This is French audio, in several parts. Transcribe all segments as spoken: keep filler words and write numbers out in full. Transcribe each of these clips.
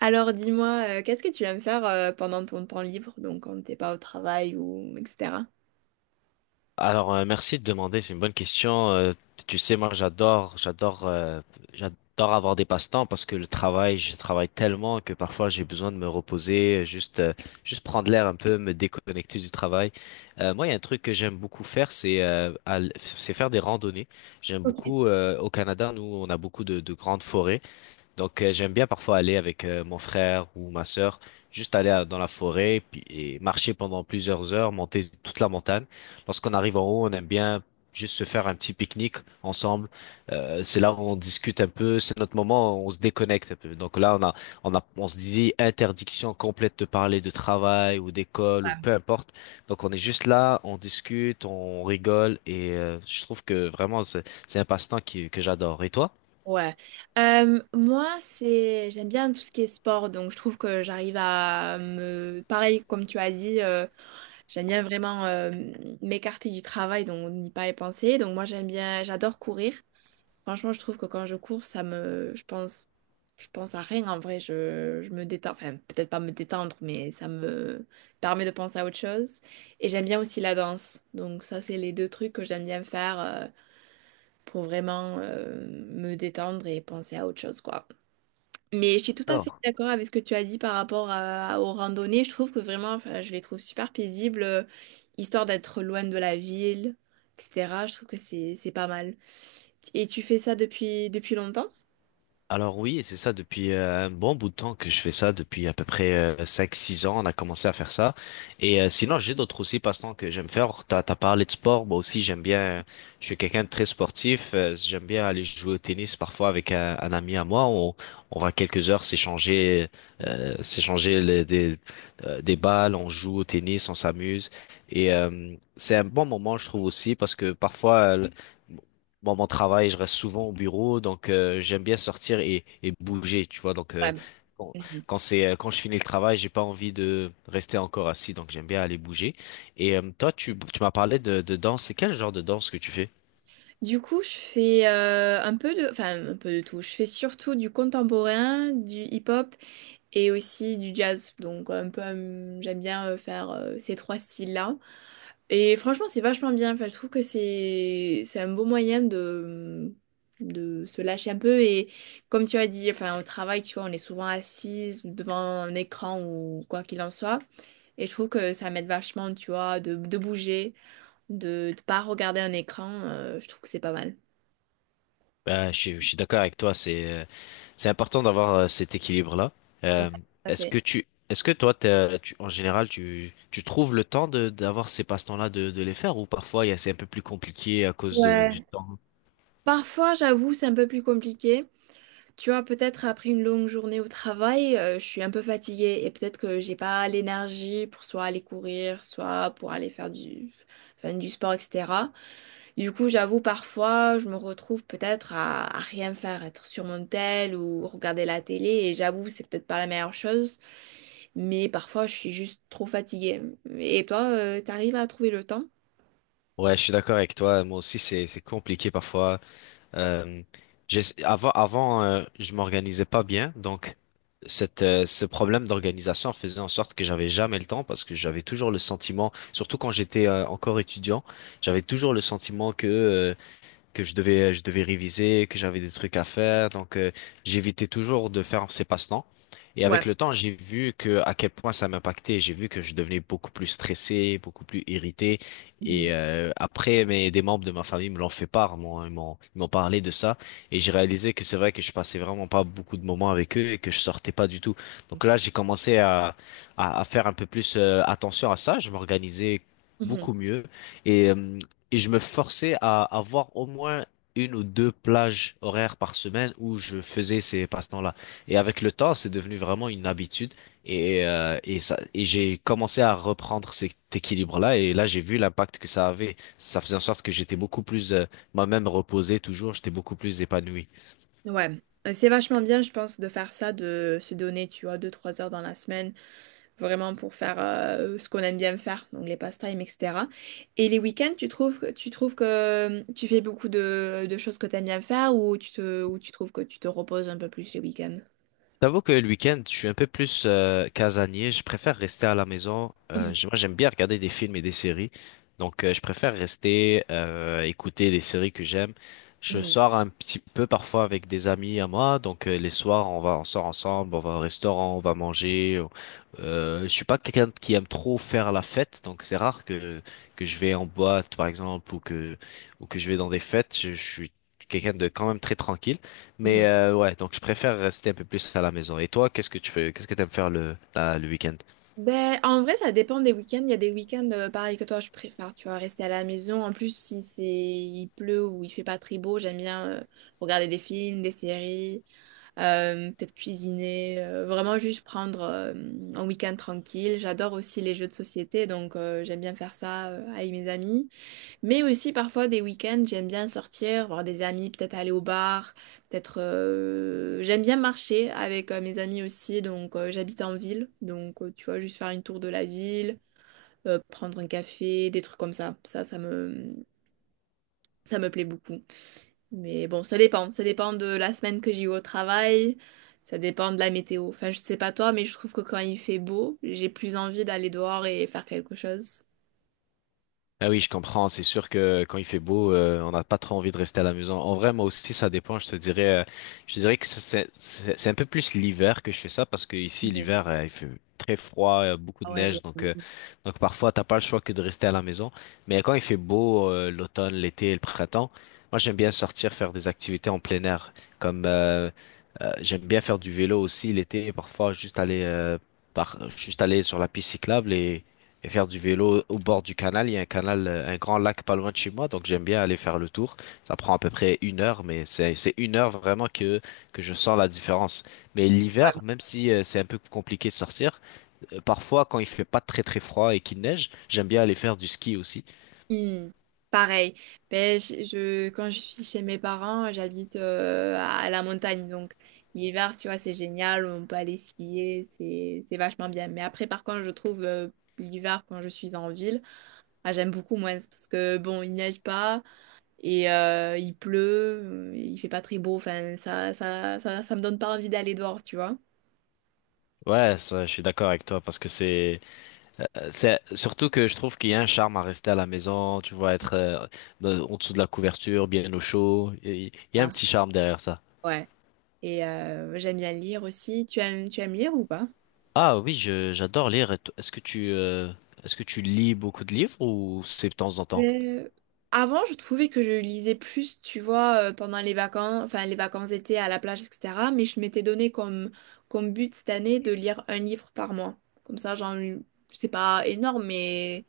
Alors dis-moi, euh, qu'est-ce que tu aimes faire euh, pendant ton temps libre, donc quand t'es pas au travail ou et cetera. Alors, euh, merci de demander, c'est une bonne question. Euh, tu sais, moi, j'adore, j'adore, euh, j'adore avoir des passe-temps parce que le travail, je travaille tellement que parfois j'ai besoin de me reposer, euh, juste, euh, juste prendre l'air un peu, me déconnecter du travail. Euh, moi, il y a un truc que j'aime beaucoup faire, c'est euh, al- c'est faire des randonnées. J'aime Ok. beaucoup. Euh, au Canada, nous, on a beaucoup de, de grandes forêts. Donc, euh, j'aime bien parfois aller avec euh, mon frère ou ma sœur, juste aller à- dans la forêt puis, et marcher pendant plusieurs heures, monter toute la montagne. Lorsqu'on arrive en haut, on aime bien juste se faire un petit pique-nique ensemble. Euh, c'est là où on discute un peu, c'est notre moment, où on se déconnecte un peu. Donc là, on a, on a, on se dit interdiction complète de parler de travail ou d'école ou peu importe. Donc on est juste là, on discute, on rigole et euh, je trouve que vraiment c'est c'est un passe-temps qui, que j'adore. Et toi? Ouais. Euh, moi, c'est j'aime bien tout ce qui est sport, donc je trouve que j'arrive à me pareil comme tu as dit, euh, j'aime bien vraiment euh, m'écarter du travail, donc n'y pas y penser. Donc moi j'aime bien, j'adore courir. Franchement, je trouve que quand je cours, ça me, je pense, je pense à rien en vrai. Je, je me détends, enfin peut-être pas me détendre, mais ça me permet de penser à autre chose. Et j'aime bien aussi la danse. Donc ça, c'est les deux trucs que j'aime bien faire euh, pour vraiment euh, me détendre et penser à autre chose, quoi. Mais je suis tout à fait d'accord avec ce que tu as dit par rapport à- aux randonnées. Je trouve que vraiment, enfin, je les trouve super paisibles, euh, histoire d'être loin de la ville, et cetera. Je trouve que c'est c'est pas mal. Et tu fais ça depuis depuis longtemps? Alors oui, et c'est ça depuis euh, un bon bout de temps que je fais ça, depuis à peu près euh, cinq, six ans, on a commencé à faire ça. Et euh, sinon, j'ai d'autres aussi passe-temps que j'aime faire. T'as, t'as parlé de sport, moi aussi j'aime bien. Euh, je suis quelqu'un de très sportif. Euh, j'aime bien aller jouer au tennis parfois avec un, un ami à moi. On, on va quelques heures s'échanger, euh, s'échanger les- des, euh, des balles, on joue au tennis, on s'amuse. Et euh, c'est un bon moment, je trouve aussi, parce que parfois... euh, bon, mon travail, je reste souvent au bureau, donc euh, j'aime bien sortir et, et bouger, tu vois. Donc euh, Vraiment. quand, Mhm. quand c'est euh, quand je finis le travail, j'ai pas envie de rester encore assis, donc j'aime bien aller bouger. Et euh, toi, tu, tu m'as parlé de, de danse. C'est quel genre de danse que tu fais? Du coup, je fais euh, un peu de, enfin un peu de tout. Je fais surtout du contemporain, du hip-hop et aussi du jazz. Donc un peu, hum, j'aime bien euh, faire euh, ces trois styles-là. Et franchement, c'est vachement bien. Enfin, je trouve que c'est c'est un beau moyen de de se lâcher un peu et comme tu as dit, enfin au travail, tu vois, on est souvent assise ou devant un écran ou quoi qu'il en soit. Et je trouve que ça m'aide vachement, tu vois, de, de bouger, de ne pas regarder un écran. Euh, je trouve que c'est pas mal. Bah, je, suis- je suis d'accord avec toi. C'est euh, c'est important d'avoir euh, cet équilibre-là. Donc, Euh, tout à est-ce fait. Que tu est-ce que toi, t'as- tu, en général, tu tu trouves le temps de d'avoir ces passe-temps-là de de les faire ou parfois il y a- c'est un peu plus compliqué à cause de- du Ouais. temps? Parfois, j'avoue, c'est un peu plus compliqué. Tu vois, peut-être après une longue journée au travail, euh, je suis un peu fatiguée et peut-être que j'ai pas l'énergie pour soit aller courir, soit pour aller faire du, enfin, du sport, et cetera. Du coup, j'avoue, parfois, je me retrouve peut-être à, à rien faire, être sur mon tel ou regarder la télé et j'avoue, c'est peut-être pas la meilleure chose, mais parfois, je suis juste trop fatiguée. Et toi, euh, t'arrives à trouver le temps? Ouais, je suis d'accord avec toi. Moi aussi, c'est c'est compliqué parfois. Euh, j'ess- avant avant, euh, je m'organisais pas bien, donc cette euh, ce problème d'organisation faisait en sorte que j'avais jamais le temps parce que j'avais toujours le sentiment, surtout quand j'étais euh, encore étudiant, j'avais toujours le sentiment que euh, que je devais, je devais réviser, que j'avais des trucs à faire. Donc, euh, j'évitais toujours de faire ces passe-temps. Et Ouais. avec le temps, j'ai vu que à quel point ça m'impactait. J'ai vu que je devenais beaucoup plus stressé, beaucoup plus irrité. Mhm. Et euh, après, mais des membres de ma famille me l'ont fait part, m'ont, ils m'ont, ils m'ont parlé de ça. Et j'ai réalisé que c'est vrai que je passais vraiment pas beaucoup de moments avec eux et que je sortais pas du tout. Donc là, j'ai commencé à, à, à faire un peu plus euh, attention à ça. Je m'organisais Mhm. beaucoup mieux. Et euh, et je me forçais à avoir au moins une ou deux plages horaires par semaine où je faisais ces passe-temps-là. Et avec le temps, c'est devenu vraiment une habitude. Et, euh, et ça, et j'ai commencé à reprendre cet équilibre-là. Et là, j'ai vu l'impact que ça avait. Ça faisait en sorte que j'étais beaucoup plus, euh, moi-même reposé toujours. J'étais beaucoup plus épanoui. Ouais. Euh, C'est vachement bien, je pense, de faire ça, de se donner, tu vois, deux trois heures dans la semaine, vraiment pour faire euh, ce qu'on aime bien faire, donc les pastimes, et cetera. Et les week-ends, tu trouves, que- tu trouves que euh, tu fais beaucoup de, de choses que tu aimes bien faire ou tu te, ou tu trouves que tu te reposes un peu plus les week-ends? J'avoue que le week-end, je suis un peu plus euh, casanier. Je préfère rester à la maison. Euh, Mhm, je- Moi, j'aime bien regarder des films et des séries. Donc, euh, je préfère rester, euh, écouter des séries que j'aime. Je mhm, sors un petit peu parfois avec des amis à moi. Donc, euh, les soirs, on va, on sort ensemble, on va au restaurant, on va manger. Euh, je suis pas quelqu'un qui aime trop faire la fête. Donc, c'est rare que que je vais en boîte, par exemple, ou que ou que je vais dans des fêtes. je je suis quelqu'un de quand même très tranquille. Mais mhm. euh, ouais, donc je préfère rester un peu plus à la maison. Et toi, qu'est-ce que tu fais, qu'est-ce que t'aimes faire le, la- le week-end? Ben, en vrai, ça dépend des week-ends. Il y a des week-ends, euh, pareil que toi, je préfère, tu vois, rester à la maison. En plus, si c'est, il pleut ou il fait pas très beau, j'aime bien euh, regarder des films, des séries. Euh, peut-être cuisiner, euh, vraiment juste prendre euh, un week-end tranquille. J'adore aussi les jeux de société, donc euh, j'aime bien faire ça euh, avec mes amis. Mais aussi parfois des week-ends, j'aime bien sortir, voir des amis, peut-être aller au bar, peut-être... euh, j'aime bien marcher avec euh, mes amis aussi, donc euh, j'habite en ville, donc euh, tu vois, juste faire une tour de la ville, euh, prendre un café, des trucs comme ça. Ça, ça me... Ça me plaît beaucoup. Mais bon, ça dépend. Ça dépend de la semaine que j'ai eu au travail. Ça dépend de la météo. Enfin, je sais pas toi, mais je trouve que quand il fait beau, j'ai plus envie d'aller dehors et faire quelque chose. Ah oui, je comprends. C'est sûr que quand il fait beau, euh, on n'a pas trop envie de rester à la maison. En vrai, moi aussi, ça dépend. Je te dirais, euh, je te dirais que ça, c'est c'est- c'est un peu plus l'hiver que je fais ça parce que ici, Ouais. l'hiver, euh, il fait très froid, euh, beaucoup de Ah ouais, j'ai neige, donc envie. euh, donc parfois, t'as pas le choix que de rester à la maison. Mais quand il fait beau, euh, l'automne, l'été, et le printemps, moi, j'aime bien sortir faire des activités en plein air, comme euh, euh, j'aime bien faire du vélo aussi l'été, parfois juste aller euh, par, juste aller sur la piste cyclable et et faire du vélo au bord du canal. Il y a un canal, euh, un grand lac pas loin de chez moi, donc j'aime bien aller faire le tour. Ça prend à peu près une heure, mais c'est c'est une heure vraiment que que je sens la différence. Mais Ouais. l'hiver, même si euh, c'est un peu compliqué de sortir, euh, parfois quand il fait pas très très froid et qu'il neige, j'aime bien aller faire du ski aussi. Hmm. Pareil. Ben, je, je- quand je suis chez mes parents, j'habite euh, à la montagne. Donc, l'hiver, tu vois, c'est génial. On peut aller skier. C'est, c'est vachement bien. Mais après, par contre, je trouve euh, l'hiver, quand je suis en ville, ah, j'aime beaucoup moins. Parce que, bon, il neige pas. Et euh, il pleut, euh, il fait pas très beau, enfin ça, ça, ça, ça me donne pas envie d'aller dehors, tu vois. Ouais, ça, je suis d'accord avec toi parce que c'est euh, c'est surtout que je trouve qu'il y a un charme à rester à la maison, tu vois, être euh, dans- en dessous de la couverture, bien au chaud. Il il y a un Ah. petit charme derrière ça. Ouais. Et euh, j'aime bien lire aussi. Tu aimes, tu aimes lire ou pas? Ah oui, je- j'adore lire. Et to- Est-ce que tu, euh, est-ce que tu lis beaucoup de livres ou c'est de temps en temps? Euh, Avant, je trouvais que je lisais plus, tu vois, euh, pendant les vacances, enfin les vacances d'été à la plage, et cetera. Mais je m'étais donné comme, comme but cette année de lire un livre par mois. Comme ça, j'en, c'est pas énorme, mais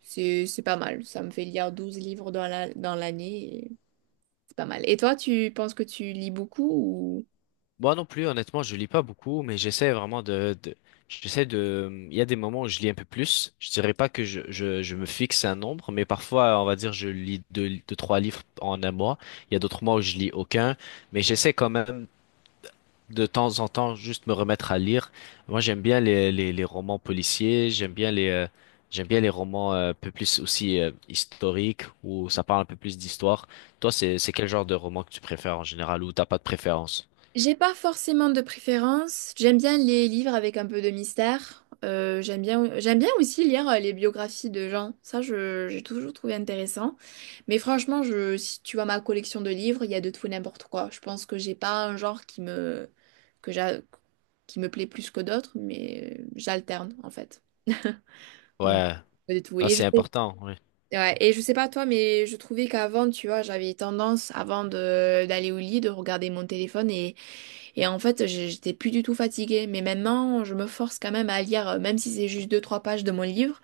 c'est, c'est pas mal. Ça me fait lire douze livres dans la, dans l'année. C'est pas mal. Et toi, tu penses que tu lis beaucoup ou... Moi non plus, honnêtement, je lis pas beaucoup, mais j'essaie vraiment de, de- j'essaie de, il y a des moments où je lis un peu plus. Je dirais pas que je, je, je me fixe un nombre, mais parfois, on va dire, je lis deux, deux, trois livres en un mois. Il y a d'autres mois où je lis aucun, mais j'essaie quand même de temps en temps juste me remettre à lire. Moi, j'aime bien les, les, les romans policiers, j'aime bien les euh, j'aime bien les romans euh, un peu plus aussi euh, historiques où ça parle un peu plus d'histoire. Toi, c'est c'est quel genre de roman que tu préfères en général ou t'as pas de préférence? J'ai pas forcément de préférence. J'aime bien les livres avec un peu de mystère. Euh, j'aime bien, j'aime bien aussi lire euh, les biographies de gens. Ça, je, j'ai toujours trouvé intéressant. Mais franchement, je, si tu vois ma collection de livres, il y a de tout et n'importe quoi. Je pense que j'ai pas un genre qui me, que j'a- qui me plaît plus que d'autres, mais euh, j'alterne en fait. Donc, Ouais, de tout. là Et je c'est sais. important. oui. Ouais, et je sais pas toi, mais je trouvais qu'avant, tu vois, j'avais tendance, avant de d'aller au lit, de regarder mon téléphone et, et en fait, j'- j'étais plus du tout fatiguée. Mais maintenant, je me force quand même à lire, euh, même si c'est juste deux, trois pages de mon livre,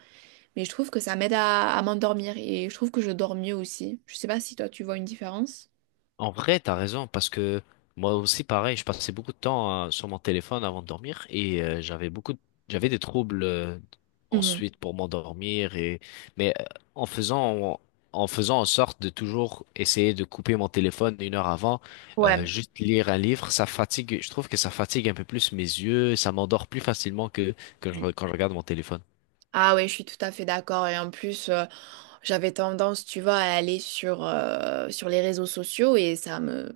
mais je trouve que ça m'aide à, à m'endormir et je trouve que je dors mieux aussi. Je sais pas si toi, tu vois une différence. En vrai, t'as raison, parce que moi aussi, pareil, je passais beaucoup de temps euh, sur mon téléphone avant de dormir et euh, j'avais beaucoup, de- j'avais des troubles euh, Mhm. ensuite pour m'endormir et mais euh, en faisant en faisant en sorte de toujours essayer de couper mon téléphone une heure avant, euh, Ouais. juste lire un livre, ça fatigue. Je trouve que ça fatigue un peu plus mes yeux, ça m'endort plus facilement que que je- quand je regarde mon téléphone. Ah oui, je suis tout à fait d'accord. Et en plus, euh, j'avais tendance, tu vois, à aller sur, euh, sur les réseaux sociaux et ça me,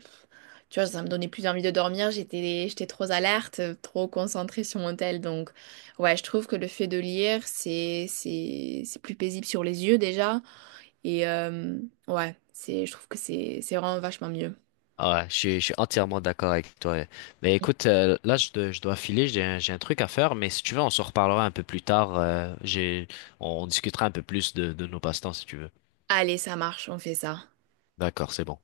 tu vois, ça me donnait plus envie de dormir. J'étais, j'étais trop alerte, trop concentrée sur mon tel. Donc, ouais, je trouve que le fait de lire, c'est, c'est, c'est plus paisible sur les yeux déjà. Et euh, ouais, c'est, je trouve que c'est, c'est vraiment vachement mieux. Ah Ouais, je suis, je suis entièrement d'accord avec toi. Mais écoute, euh, là, je, dois- je dois filer, j'ai un, j'ai un truc à faire, mais si tu veux, on se reparlera un peu plus tard. Euh, j'ai, on discutera un peu plus de, de nos passe-temps, si tu veux. Allez, ça marche, on fait ça. D'accord, c'est bon.